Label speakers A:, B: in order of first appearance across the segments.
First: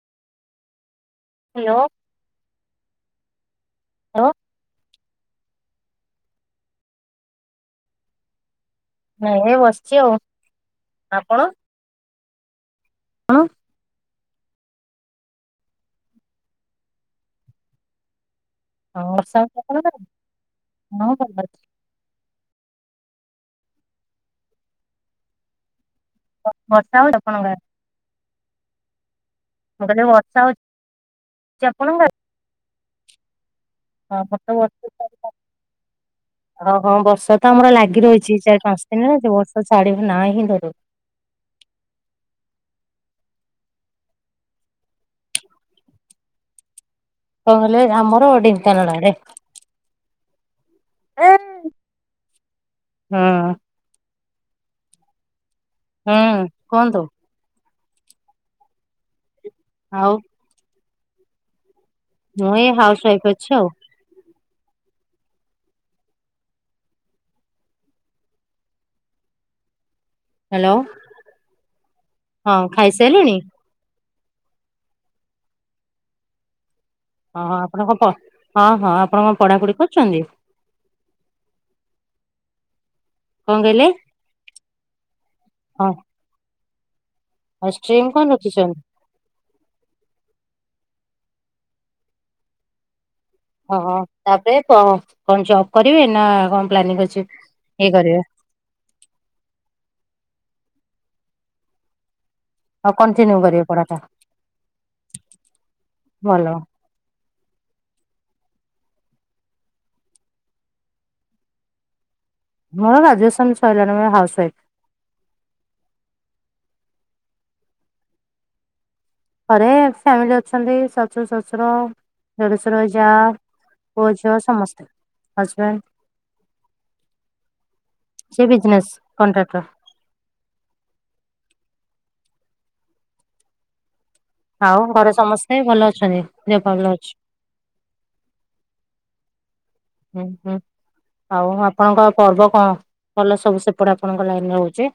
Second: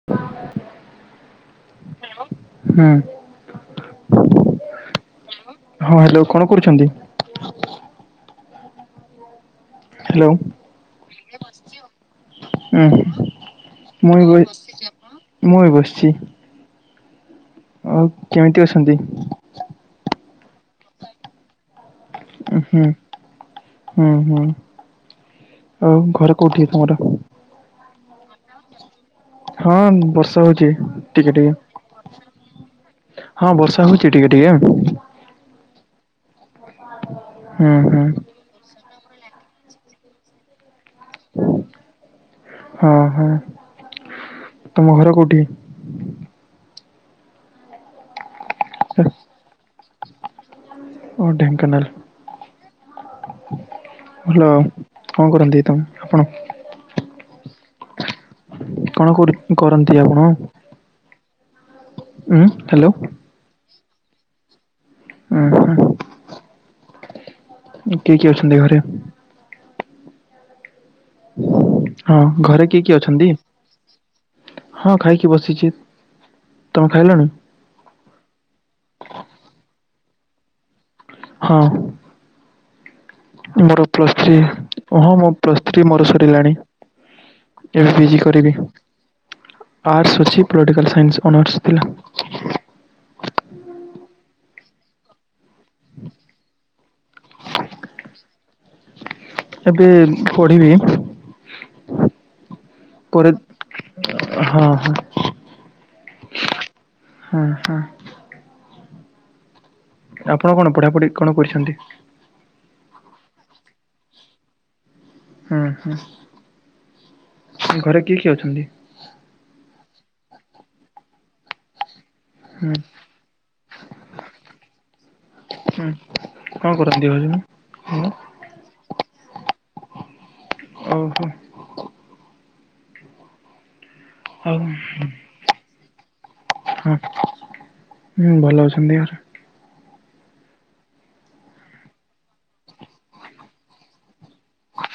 A: [unintelligible]
B: Hello.
A: ହୁଁ। ହଁ hello କଣ କରୁଚନ୍ତି?
B: ନାଇଁ ଏ ବସ
A: ହ୍ୟାଲୋ ହୁଁ।
B: [unintelligible]
A: ମୁଁ ଏଇ ବ ମୁଁ ଏଇ ବସିଚି। ଓଉ କେମିତି ଅସ୍
B: ହଁ, ବର୍ଷା [inaudible] ଆପଣଙ୍କର ହଁ, ଭଲ ଅଛି।
A: ଉହୁଁ, ହୁଁ, ହୁଁ ଆଉ ଘରେ
B: ବର୍ଷା ହଉଛି, ଆପଣଙ୍କ ଆରେ?
A: ହଁ, ବର୍ଷା ହଉଚି ଟିକେ ଟିକେ।
B: ଆପଣଙ୍କ ଆଡେ?
A: ହଁ, ବର୍ଷା ହଉଚି
B: ହଁ
A: ଟିକେ
B: ଆମର
A: ଟିକେଁ।
B: ଓ ହଁ, ବର୍ଷା ତ ଆମର ଲାଗି
A: ହୁଁ।
B: ରହିଛି, ଚାରି ପାଞ୍ଚ ଦିନ ହେଲା ଯେ ବର୍ଷା ଛାଡିବା ନା ହିଁ ଧରୁନି।
A: ହଁ, ହଁ, ତମ ଘର କୋଉଠି?
B: ନ ହେଲେ ଆମର ଢେଙ୍କାନାଳ ରେ।
A: ଓ
B: ହୁଁ
A: ଢେଙ୍କାନାଲ୍। ଭଲ, କଣ କରନ୍ତି, ତମ
B: ହୁଁ,
A: ଆପଣ
B: କୁହନ୍ତୁ।
A: କଣ କରୁ, କରନ୍ତି
B: ଆଉ
A: ଆପଣ? ଉଁ
B: ମୁଁ ଏ
A: ହ୍ୟାଲୋ
B: ହାଉସ୍ ୱାଇଫ୍ ଅଛି ଆଉ।
A: ଉହୁଁ, କିଏ କିଏ ଅଛନ୍ତି ଘରେ?
B: ହ୍ୟାଲୋଁ।
A: ହଁ, ଘରେ କିଏ କିଏ ଅଛନ୍ତି?
B: ଖାଇସାରିଲେଣି?
A: ହଁ, ଖାଇକି ବସିଚି। ତମେ ଖାଇଲଣି?
B: ହଁ, ଆପଣଙ୍କ ପ ହଁ ହଁ ଆପଣଙ୍କ ପଢାପଢି କରଚନ୍ତି?
A: ହଁ।
B: କଣ
A: ମୋର
B: କହିଲେ?
A: ପ୍ଲସ୍ ଥ୍ରୀ ହଁ, ମୋ ପ୍ଲସ୍ ଥ୍ରୀ
B: ହଁ
A: ମୋର ସରିଲାଣି।
B: ଆଉ
A: ଏବେ
B: ଷ୍ଟ୍ରିମ୍
A: ପିଜି
B: କଣ
A: କରିବି।
B: ରଖିଛନ୍ତି?
A: ଆର୍ଟ୍ସ ଅଛି, ପ୍ଳଟିକାଲ ସାଇନ୍ସ ଅନର୍ସ୍ ଥିଲା।
B: ଓହ ତା'ପରେ କ-କଣ ଜବ କରିବେ ନା କଣ ପ୍ଲାନିଂ ଅଛି ଇଏ କରିବେ।
A: ଏବେ ପଢିବି।
B: ଆଉ କଣ୍ଟିନ୍ୟୁ କରିବେ ପଢାଟା,
A: ହଁ ହଁ
B: ଭଲ।
A: ହଁ, ହଁ। ଆପଣ କଣ ପଢାପଢି କଣ କରିଛନ୍ତି?
B: ମୋର ଗ୍ରାଜୁଏସନ୍ ସଇଲାଣି, ମୋର ହାଉସ ୱାଇଫ୍।
A: ହୁଁ, ହୁଁ ଘରେ କିଏ କିଏ ଅଛନ୍ତି?
B: ଘରେ ଫ୍ୟାମିଲି ଅଛନ୍ତି, ଶାଶୁ ଶ୍ୱଶୁର।
A: ହୁଁ
B: ଦେଡୁଶୁର, ଯା, ପୁଅ, ଝିଅ ସମସ୍ତେ ହଜ୍ ବେଣ୍ଡ
A: ହୁଁ କଣ କରନ୍ତି ହଜବେନ୍?
B: ସେ ବିଜନେସ୍ କଣ୍ଟ୍ରାକ୍ଟର।
A: ଓହୋ।
B: ଆଉ, ଘରେ ସମସ୍ତେ ଭଲ ଅଛନ୍ତି? ଦେହ ପା ଭଲ
A: ହଁ,
B: ଅଛି।
A: ହୁଁ ଭଲ ଅଛନ୍ତି।
B: ହୁଁ, ହୁଁ। ଆଉ ଆପଣଙ୍କ ପର୍ବ କଣ, ଭଲ ସବୁ ସେପଟେ ଆପଣଙ୍କ ଲାଇନରେ ରହୁଚି?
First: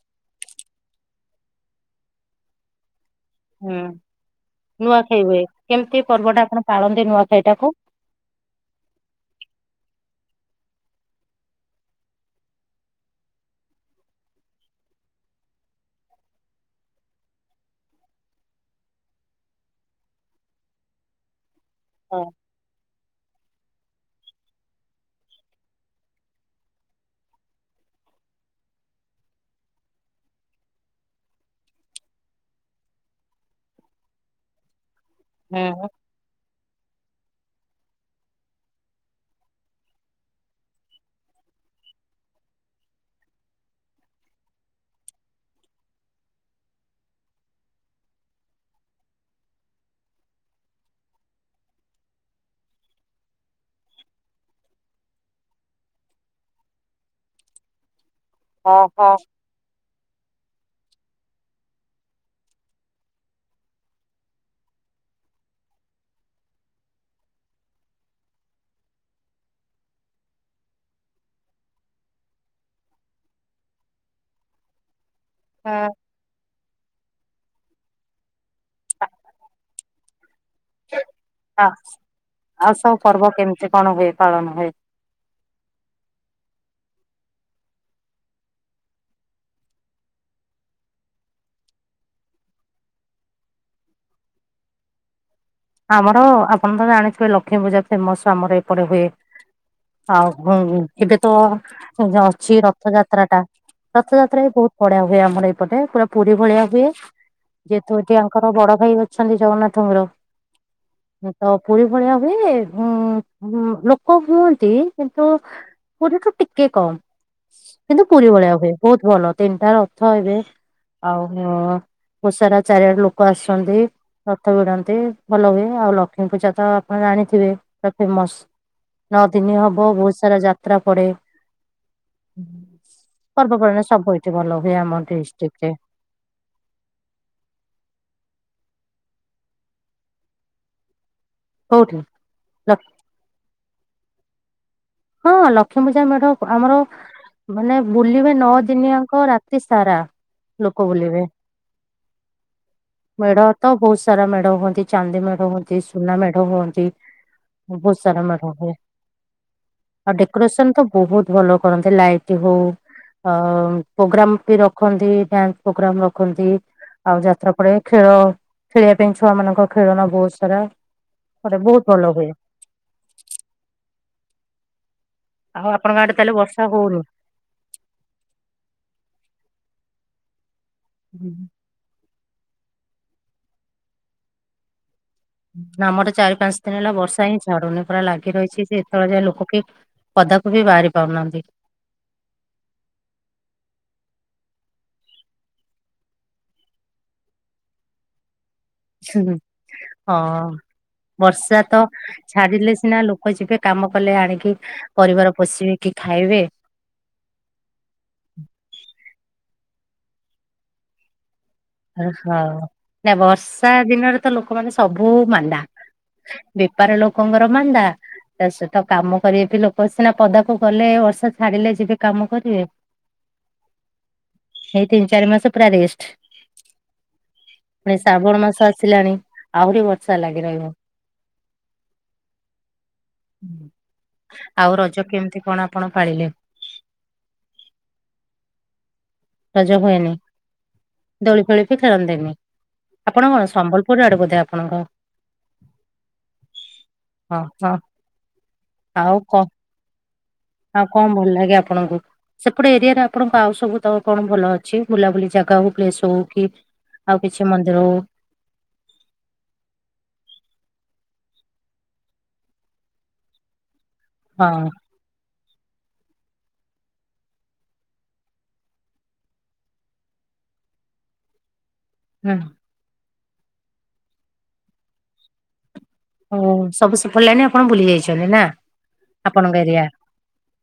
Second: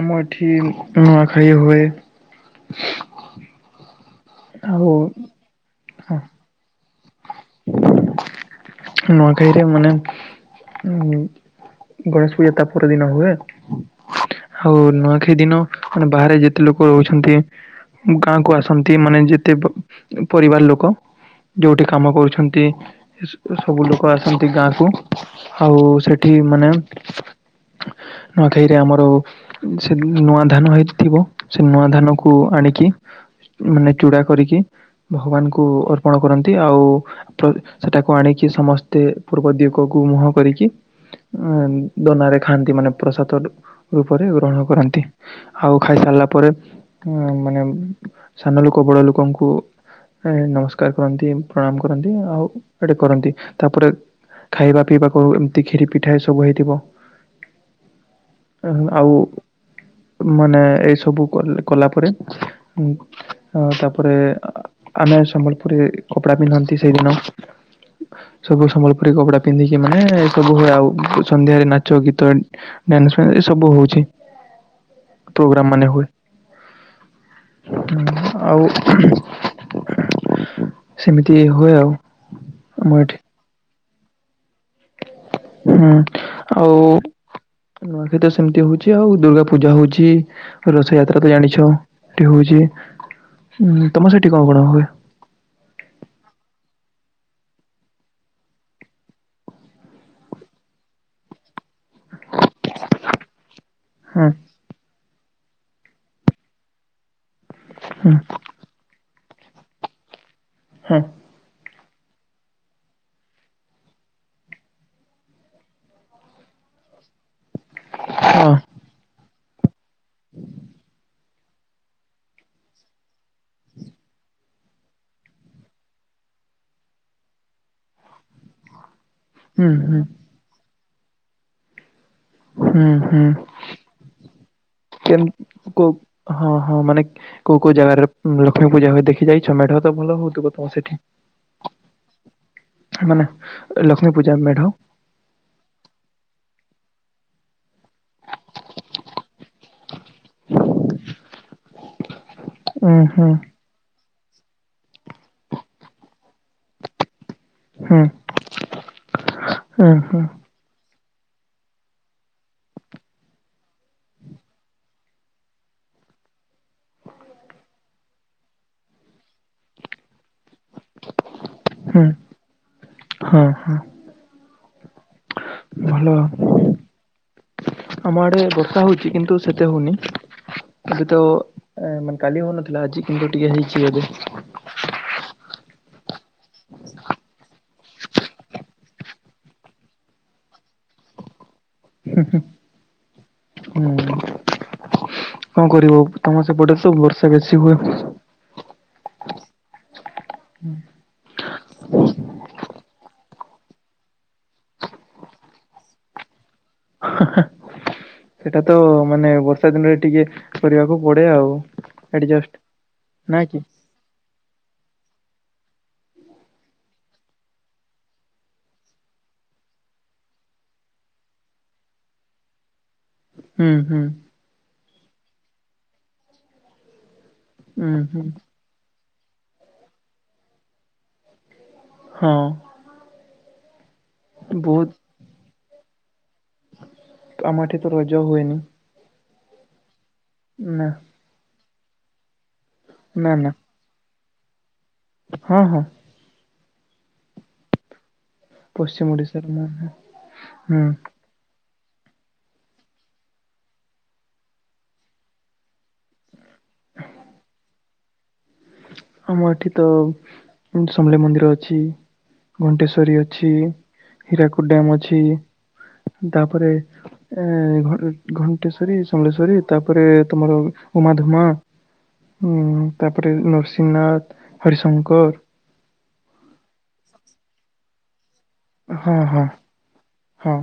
A: ଆମ ଏଠି ନୂଆଖାଇ ହୁଏ।
B: ହୁଁ,
A: ଆଉ
B: ନୂଆଖାଇ ହୁଏ। କେମିତି
A: ହଁ
B: ପର୍ବ ଟା ଆପଣ ପାଳନ୍ତି ନୂଆଖାଇଟାକୁ?
A: ନୂଆଖାଇରେ ମାନେ ଉଁ ଗଣେଶ ପୂଜା ତା ପରଦିନ ହୁଏ। ହଉ ନୂଆଖାଇ ଦିନ ମାନେ, ବାହାରେ ଯେତେ ଲୁକ ରହୁଛନ୍ତି ଗାଁକୁ ଆସନ୍ତି। ମାନେ ଯେତେ ପ-ପରିବାର ଲୁକ, ଯୋଉଠି କାମ
B: ହଁ
A: କରୁଛ ତିଁ ସ-ସବୁ ଲୁକ ଆସନ୍ତି ଗାଁ କୁ। ଆଉ ସେଠି ମାନେ ନୂଆଖାଇରେ ଆମର ସେ ନୂଆ ଧାନ ହେଇଥିବ ସେ ନୂଆ ଧାନ କୁ ଆଣିକି ମାନେ ଚୂଡା କରିକି ଭଗବାନଙ୍କୁ ଅର୍ପଣ କରନ୍ତି, ଆଉ ସେଟାକୁ ଆଣିକି ସମସ୍ତେ ପୂର୍ବ ଦିଗକୁ ମୁହଁ କରିକି ଆଁ ଦନାରେ ଖାଆନ୍ତି ମାନେ ପ୍ରସାଦ ରୂପରେ ଗ୍ରହଣ କରନ୍ତି। ଆଉ ଖାଇସାରିଲା ପରେ ମାନେ ସାନ ଲୋକ ବଡ ଲୋକଙ୍କୁ ଏ ନମସ୍କାର କରନ୍ତି ପ୍ରଣାମ କରନ୍ତି ଆଉ ଏଟେ କରନ୍ତି ତାପରେ ଖାଇବା ପିଇବାକୁ ଏମିତି କ୍ଷୀରି ପିଠା ଏ ସବୁ ହେଇଥିବ।
B: [inaudible]
A: ଅ ଆଉ
B: ହଁ
A: ମାନେ ଏଇ ସବୁ କଲା ପରେ ଉଁ ଅ ତାପରେ ଆମେ ସମ୍ବଲପୁରୀ କପଡା ପିନ୍ଧନ୍ତି ସେଇଦିନ। ସବୁ ସମ୍ବଲପୁରୀ କପଡା ପିନ୍ଧିକି ମାନେ ଏ ସବୁ ହୁଏ ଆଉ ସନ୍ଧ୍ୟାରେ ନାଚ ଗୀତ ଡନ୍ସ [unintelligible] ଏ ସବୁ ହଉଛି। ପ୍ରୋଗ୍ରାମ ମାନେ
B: ହଁ।
A: ହୁଏ ଆଉ ସେମିତି
B: ଆ
A: ହୁଏ
B: ଆଉ
A: ଆମ
B: ସବୁ
A: ଏଠି
B: ପର୍ବ କେମିତି କଣ ହୁଏ ପାଳନ ହୁଏ?
A: ହୁଁ ଆଉ ନୂଆ ନୂଆଁଖାଇ ସେମିତି ହଉଛି ଆଉ ଦୁର୍ଗା ପୂଜା ହଉଛି। ରଥଯାତ୍ରା ତ ଜାଣିଛ ଏଠି ହଉଛି, ଉ ତମ ସେଠି କଣ କଣ ହୁଏ?
B: ଆମର ଆପଣ ତ ଜାଣିଥିବେ ଲକ୍ଷ୍ମୀ ପୂଜା ଫେମସ ଆମର ଏପଟେ ହୁଏ। ଆଉ ହଁ ଏବେ ତ ଅଛି ରଥଯାତ୍ରା ଟା।
A: ହୁଁ
B: ରଥଯାତ୍ରା ବି ବହୁତ ବଢିଆ ହୁଏ ଆମର ଏଇପଟେ ପୁରା ପୁରୀ ଭଳିଆ ହୁଏ। ଯେହେତୁ
A: ହୁଁ
B: ଏଠି ଆଙ୍କର ବଡ ଭାଇ ଅଛନ୍ତି ଜଗନ୍ନାଥଙ୍କର।
A: ହଁ।
B: ତ ପୁରୀ ଭଳିଆ ହୁଏ, ଉଁ ଲୋକ ହୁଅନ୍ତି କିନ୍ତୁ ପୁରୀ ଠୁ ଟିକେ କମ୍। କିନ୍ତୁ ପୁରୀ
A: ହଁ
B: ଭଳିଆ ହୁଏ ବହୁତ ଭଲ ତିନିଟା ରଥ ଏବେ ଆଉ ଓ ଓ ସାରା ଚାରିଆଣ ଲୋକ ଆସଛନ୍ତି, ରଥ ବିଡାନ୍ତି। ଭଲ ହୁଏ ଆଉ ଲକ୍ଷ୍ମୀ ପୂଜା ତ ଆପଣ ଜାଣିଥିବେ ପୁରା ଫେମସ। ନଅ ଦିନ
A: ହୁଁ
B: ହବ
A: ହୁଁ
B: ବହୁତ ସାରା ଯାତ୍ରା ପଡେ।
A: ହୁଁ ହୁଁ
B: ପର୍ବପର୍ବାଣା ସବୁଠି ଭଲ ହୁଏ ଆମ
A: କେମ-
B: ଡିଷ୍ଟ୍ରିକ ରେ।
A: କୋଉ ହଁ ହଁ ମାନେ କୋଉ କୋଉ ଜାଗାରେ ଲକ୍ଷ୍ମୀ ପୂଜା ହୁ ଦେଖି ଯାଇଛ? ମେଢ ତ ଭଲ ହଉଥିବ ତମ ସେଠି।
B: ହଉଠି ରଖ
A: ମାନେ ଲକ୍ଷ୍ମୀ ପୂଜା ମେଢଉ
B: ହଁ ଲକ୍ଷ୍ମୀ ପୂଜା ମେଢ ଆମର ମାନେ ବୁଲିବେ ନଅ ଦିନିଆଙ୍କ ରାତି ସାରା। ଲୋକ ବୁଲିବେ,
A: ଉଁ ହୁଁ
B: ମେଡ ତ ବହୁତ ସାରା ମେଢ ହୁଅନ୍ତି, ଚାନ୍ଦି ମେଢ ହୁଅନ୍ତି ସୁନା ମେଢ଼ ହୁଅନ୍ତି। ବହୁତ
A: ହୁଁ
B: ସାରା ମେଢ଼ ହୁଏ।
A: [inaudible]
B: ଆଉ ଡେକୋରେସନ ତ ବହୁତ ଭଲ କରନ୍ତି, ଲାଇଟ ହଉ ଅ ପ୍ରୋଗ୍ରାମ ବି ରଖନ୍ତି ଡ୍ୟାନ୍ସ ପ୍ରୋଗ୍ରାମ ରଖନ୍ତି। ଆଉ ଯାତ୍ରା ପଡେ ଖେଳ ଖେଳିବା ପାଇଁ ଛୁଆ ମାନଙ୍କ ଖେଳନ ବହୁତ ସାରା। ମଟ ବହୁତ
A: ହୁଁ
B: ଭଲ ହୁଏ।
A: ହଁ ହଁ।
B: ଆଉ ଆପଣଙ୍କ
A: ଭଲ
B: ଆଡେ ତାହେଲେ ବର୍ଷା ହଉନି?
A: ଆମ ଆଡେ ବର୍ଷା ହଉଛି କିନ୍ତୁ ସେତେ ହଉନି ଏବେ ତ ଏ ମାନେ କାଲି ହଉନଥିଲା ଆଜି କିନ୍ତୁ ଟିକେ ହେଇଛି ଏବେ।
B: ଆମର ତ ଚାରି ପାଞ୍ଚ ଦିନ ହେଲା ବର୍ଷା ହିଁ ଛାଡୁନି। ପୁରା ଲାଗିରହିଛି ଯେ ଏତେବେଳେ ଯାଏ ଲୋକ କି ପଦାକୁ ବି ବାହାରି ପାରୁନାହାନ୍ତି।
A: ହୁଁ। କଣ କରିବ ତମ ସେପଟେ ସବୁ ବର୍ଷା ବେଶୀ ହୁଏ?
B: ଉଁ ହଁ ବର୍ଷା ତ ଛାଡିଲେ ସିନା ଲୋକ ଯିବେ କାମ କଲେ ଆଣିକି ପରିବାର ପୋଷିବେ କି ଖାଇବେ।
A: ସେଇଟା ତ ମାନେ ବର୍ଷା ଦିନରେ ଟିକେ କରିବାକୁ ପଡେ ଆଉ।
B: ଓଁ
A: ଆଡଜଷ୍ଟ
B: ହଁ
A: ନା କି
B: ବର୍ଷା ଦିନରେ ତ ଲୋକମାନେ ସବୁ ମାନ୍ଦା। ବେପାର ଲୋକଙ୍କର ମାନ୍ଦା। ତା ସ ତ କାମ କରିବେ ବି ଲୋକ ସିନା ପଦାକୁ ଗଲେ ବର୍ଷା ଛାଡିଲେ ଯିବେ କାମ କରିବେ।
A: ହୁଁ ହୁଁ।
B: ଏଇ ତିନି ଚାରି ମାସ ପୁରା ରେଷ୍ଟ। ପୁଣି
A: ହୁଁ ହୁଁ
B: ଶ୍ରାବଣ ମାସ ଆସିଲାଣି ଆହୁରି ବର୍ଷା ଲାଗି ରହିବ।
A: ହଁ।
B: ଆଉ
A: ବହୁତ
B: ରଜ କେମିତି କଣ ଆପଣ ପାଳିଲେ?
A: ଆମ ଏଠି ତ ରଜ ହୁଏନି।
B: ରଜ ହୁଏନି?
A: ନା।
B: ଦୋଳି ଫୋଳି ପି ଖେଳନ୍ତିନି ଆପଣ
A: ନା
B: କଣ
A: ନା
B: ସମ୍ବଲପୁରୁ ଆଡୁ ବୋଧେ ଆପଣଙ୍କ?
A: ହଁ ହଁ।
B: ହଁ ହଁ।
A: ପଶ୍ଚିମ
B: ଆଉ କ
A: ଓଡ଼ିଶା ରୁ ମୁଁ। ହୁଁ
B: ଆଉ କଣ ଭଲ ଲାଗେ ଆପଣଙ୍କୁ? ସେପଟେ ଏରିଆରେ ଆପଣଙ୍କ ଆଉ ସବୁ ତ କଣ ଭଲ ଅଛି ବୁଲାବୁଲି ଜାଗା ହଉ ପ୍ଲେସ ହଉ କି? ଆଉ କିଛି ମନ୍ଦିର ହୋଉ?
A: ଆମ ଏଠି ତ ସମଲେଇ ମନ୍ଦିର ଅଛି ଘଣ୍ଟେଶ୍ଵରୀ ଅଛି।
B: ହଁ
A: ହୀରାକୁଦ ଡ୍ୟାମ ଅଛି ତାପରେ ଏ ଘ ଘଣ୍ଟେଶ୍ଵରୀ ସମଲେଶ୍ୱରି ତାପରେ ତମର ଉମାଧୁମା।
B: ହୁଁ
A: ଉଁ ତାପରେ ନରସିଂହନାଥ ହରିଶଙ୍କର
B: ଓ ସବୁ ସେପଟ ଲାଇନ ଆପଣ ବୁଲି ଯାଇଛନ୍ତି ନା?
A: ହଁ ହଁ।
B: ଆପଣଙ୍କ ଏରିଆ
A: ହଁ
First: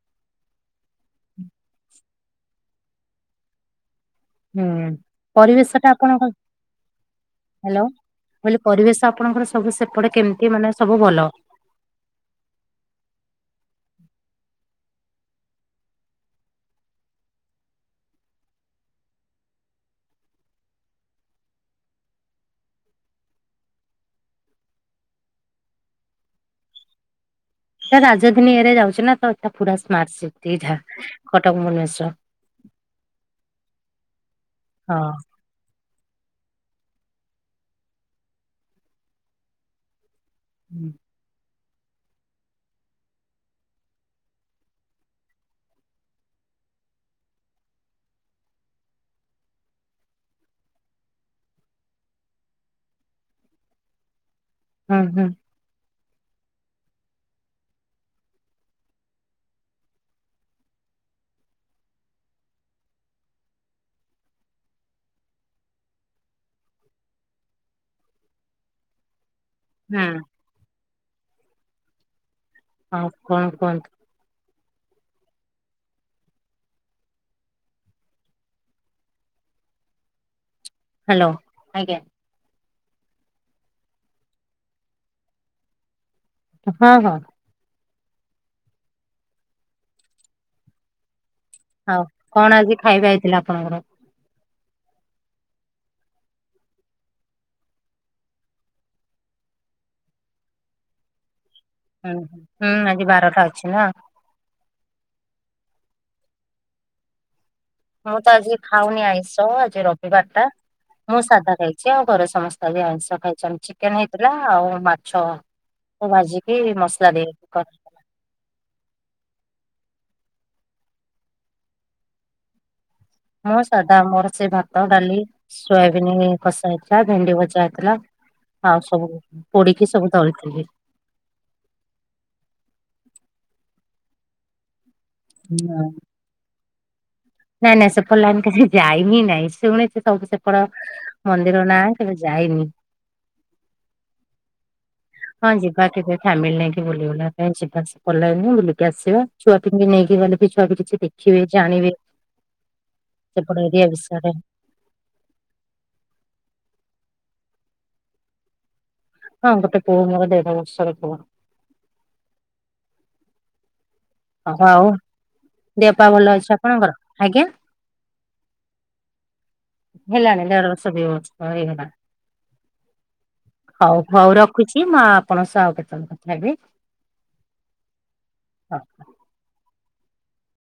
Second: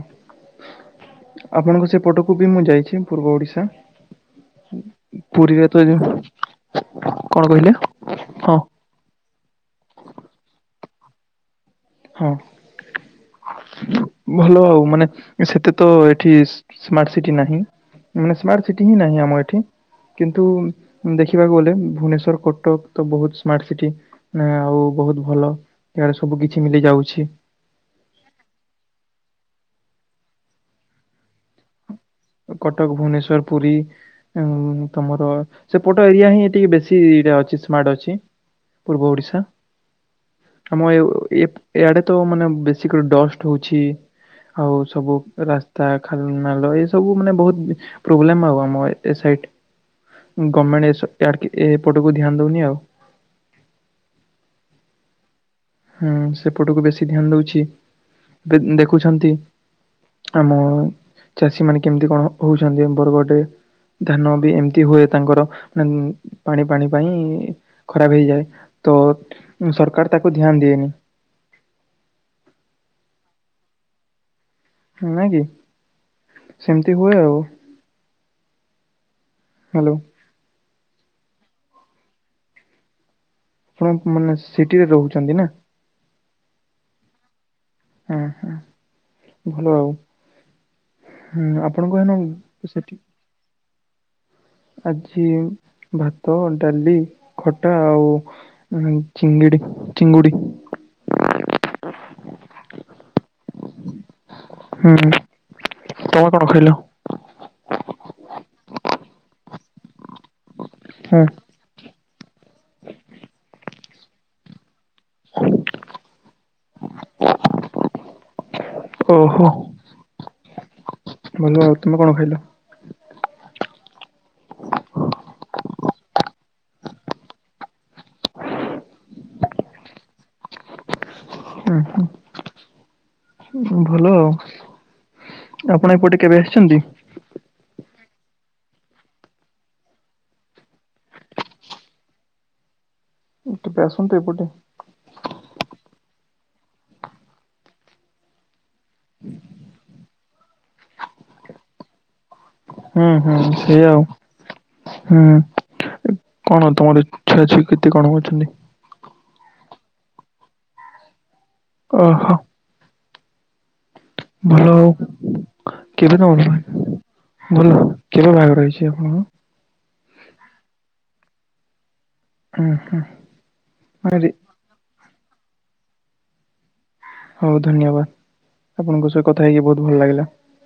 A: ଆପଣଙ୍କ ସେପଟକୁ ବି ମୁଁ ଯାଇଛି ପୂର୍ବ ଓଡିଶା।
B: ହୁଁ
A: ପୁରୀରେ ତ
B: ପରିବେଶ ଟା
A: ଯୋଉ-
B: ଆପଣଙ୍କ
A: କଣ କହିଲେ
B: ହ୍ୟାଲୋ।
A: ହଁ
B: କହିଲି ପରିବେଶ ଆପଣଙ୍କର ସବୁ ସେପଟେ କେମିତି ମାନେ ସବୁ ଭଲ।
A: ହଁ। ଭଲ ଆଉ ମାନେ ସେତେ ତ ଏଠି ସ୍ମାର୍ଟ ସିଟି ନାହିଁ। ମାନେ ସ୍ମାର୍ଟ ସିଟି ହିଁ ନାହିଁ ଆମ ଏଠି। କିନ୍ତୁ ଦେଖିବାକୁ ଗଲେ ଭୁବନେଶ୍ୱର କଟକ ତ ବହୁତ ସ୍ମାର୍ଟ ସିଟି। ନା ଆଉ ବହୁତ ଭଲଏଆଡେ ସବୁ କିଛି ମିଲି ଯାଉଛି।
B: ଏ ରାଜଧାନୀ ଏରିୟା ରେ ଯାଉଛି ନା ତ ପୁରା ସ୍ମାର୍ଟ ସିଟି ଟା କଟକ ଭୁବନେଶ୍ଵର।
A: କଟକ ଭୁବନେଶ୍ଵର ପୁରୀ ଆଉ
B: ହଁ
A: ତମର ସେପଟ ଏରିଆ ହିଁ ଟିକେ ବେଶୀ ରେ ଅଛି ସ୍ମାର୍ଟ ଅଛି ପୂର୍ବ ଓଡ଼ିଶା।
B: ହୁଁ
A: ଆମ ଏଓ ଏପ୍ ଏଆଡେ ତ ମାନେ ବେଶି କରି ଦଷ୍ଟ ହୋଉଚି। ଆଉ ସବୁ ରାସ୍ତା ଖାଲ ନାଲ ଏ ସବୁ ସବୁ ମାନେ ବହୁତ ପ୍ରୋବ୍ଲେମ ଆଉ ଆମ ଏ ସାଇଟ। ଗମେଣ୍ଟ ଏସବ ଏଡକେ ଏପଟକୁ ଧ୍ୟାନ ଦଉନି ଆଉ।
B: ହୁଁ ହୁଁ।
A: ହୁଁ ସେପଟକୁ ବେଶୀ ଧ୍ୟାନ ଦଉଚି ବେ ଦେଖୁଛନ୍ତି। ଆମ ଚାଷୀ ମାନେ କେମିତି କଣ ହଉଚନ୍ତି ବରଗଡ ରେ। ଧାନ ବି ଏମିତି ହୁଏ ତାଙ୍କର ମେମ ପାଣି ପାଣି ପାଇଁ ଖରାପ ହେଇଯାଏ ତ ସରକାର ତାକୁ ଧ୍ୟାନ ଦିଏନି।
B: ଆଉ କଣ କୁହନ୍ତୁ?
A: ନୁହେଁକି? ସେମିତି ହୁଏ ଆଉ। ହାଲୋ।
B: ହ୍ୟାଲୋ ଆଜ୍ଞା।
A: ଆପଣ ମାନେ ସିଟିରେ ରହୁଚନ୍ତି ନା?
B: ହଁ ହଁ।
A: ଉହଁ ଭଲ ଆଉ। ହୁଁ ଆ
B: ଆଉ କଣ ଆଜି ଖାଇବା ହେଇଥିଲା ଆପଣଙ୍କର?
A: ଆଜି ଭାତ ଡାଲି ଖଟା ଆଉ ଉମ ଚିଙ୍ଗିଡ଼ି ଚିଙ୍ଗୁଡି।
B: ହୁଁ ହୁଁ ଆଜି ବାରଟା ଅଛି ନା।
A: ହୁଁ। ତମ କଣ ଖାଇଲ?
B: ମୁଁ ତ ଆଜି ଖାଉନି ଆଇଁଷ ଆଜି ରବିବାର ଟା। ମୁଁ
A: ହୁଁ
B: ସାଧା ଖାଇ ଚି ଆଉ ଘରେ ସମସ୍ତେ ଆଜି ଆଇଁଷ ଖାଇଛନ୍ତି। ଚିକେନ ହେଇଥିଲା ଆଉ ମାଛ ଭାଜିକି ମସଲା ଦେଇ କର
A: ଓହୋ। ଭଲ ଆଉ। ତୁମେ କଣ ଖାଇଲ?
B: ମୁଁ ସାଧା ମୋର ସେ ଭାତ ଡାଲି ସୋୟାବିିନ କଷା ହେଇଥିଲା ଭେଣ୍ଡି ଭଜା ହେଇଥିଲା। ଆଉ ସବୁ ପୋଡିକି ସବୁ ଦଳିଥିଲି।
A: ଉଁ ହୁଁ। ହୁଁ ଭଲ ଆଉ ଆପଣ ଏପଟେ କେବେ ଆସିଚନ୍ତି।
B: ନାଇଁ ନାଇଁ ସେପଟ ଲାଇନ [unintelligible] ଯାଇ ହିଁ ନାଇଁ ଶୁଣିଚି ସବୁ ତମ ସେପଟ ମନ୍ଦିର ନାଁ କେବେ ଯାଇନି।
A: କେବେ ଆସନ୍ତୁ ଏପଟେ?
B: ହଁ ଯିବା କେବେ ଫ୍ୟାମିଲି ନେଇକି ବୁଲି ବୁଲା ପାଇଁ ଯିବା ସେପଟ ଲାଇନ୍ କୁ ବୁଲିକି ଆସିବା। ଛୁଆ ଙ୍କୁ ନେଇକି ଗଲେ ବି ଛୁଆ ବି କିଛି ଦେଖିବେ ଜାଣିବେ।
A: ହୁଁ ହୁଁ
B: ସେପଟ ଏରିଆ
A: ସେଇଆ ଆଉ।
B: ବିଷୟରେ
A: ହୁଁ କଣ ତମର ଇ ଛୁଆ ଛୁଇ କେତେ କଣ ଅଛନ୍ତି?
B: ହଁ ଗୋଟେ ପୁଅ ମୋର ଦେଢ ବର୍ଷର ପୁଅ।
A: ଓ ହୋ।
B: ଅ ହ ଆଉ ଦେହ ପା
A: କେବେ
B: ଭଲ
A: ତମର
B: ଅଛି
A: ବାହା-
B: ଆପଣଙ୍କର? ଆଜ୍ଞା।
A: ଭଲ କେବେ ବାହାଘର ହେଇଚି ଆପଣଙ୍କର?
B: ହେଲାଣି ଦେଢ଼ ବର୍ଷ ଦି ବର୍ଷ ହେଇଗଲାଣି। ହଉ
A: ହୁଁ ଆରେ
B: ହଉ ର ରଖୁଚି। ମୁଁ ଆପଣଙ୍କ ସହ ଆଉ କେତେବେଳେ କଥା ହେବି।
A: ହଉ ଧନ୍ୟବାଦ।
B: ହଉ।
A: ଆପଣଙ୍କ ସହ କଥା ହେଇକି ବହୁତ ଭଲ ଲାଗିଲା।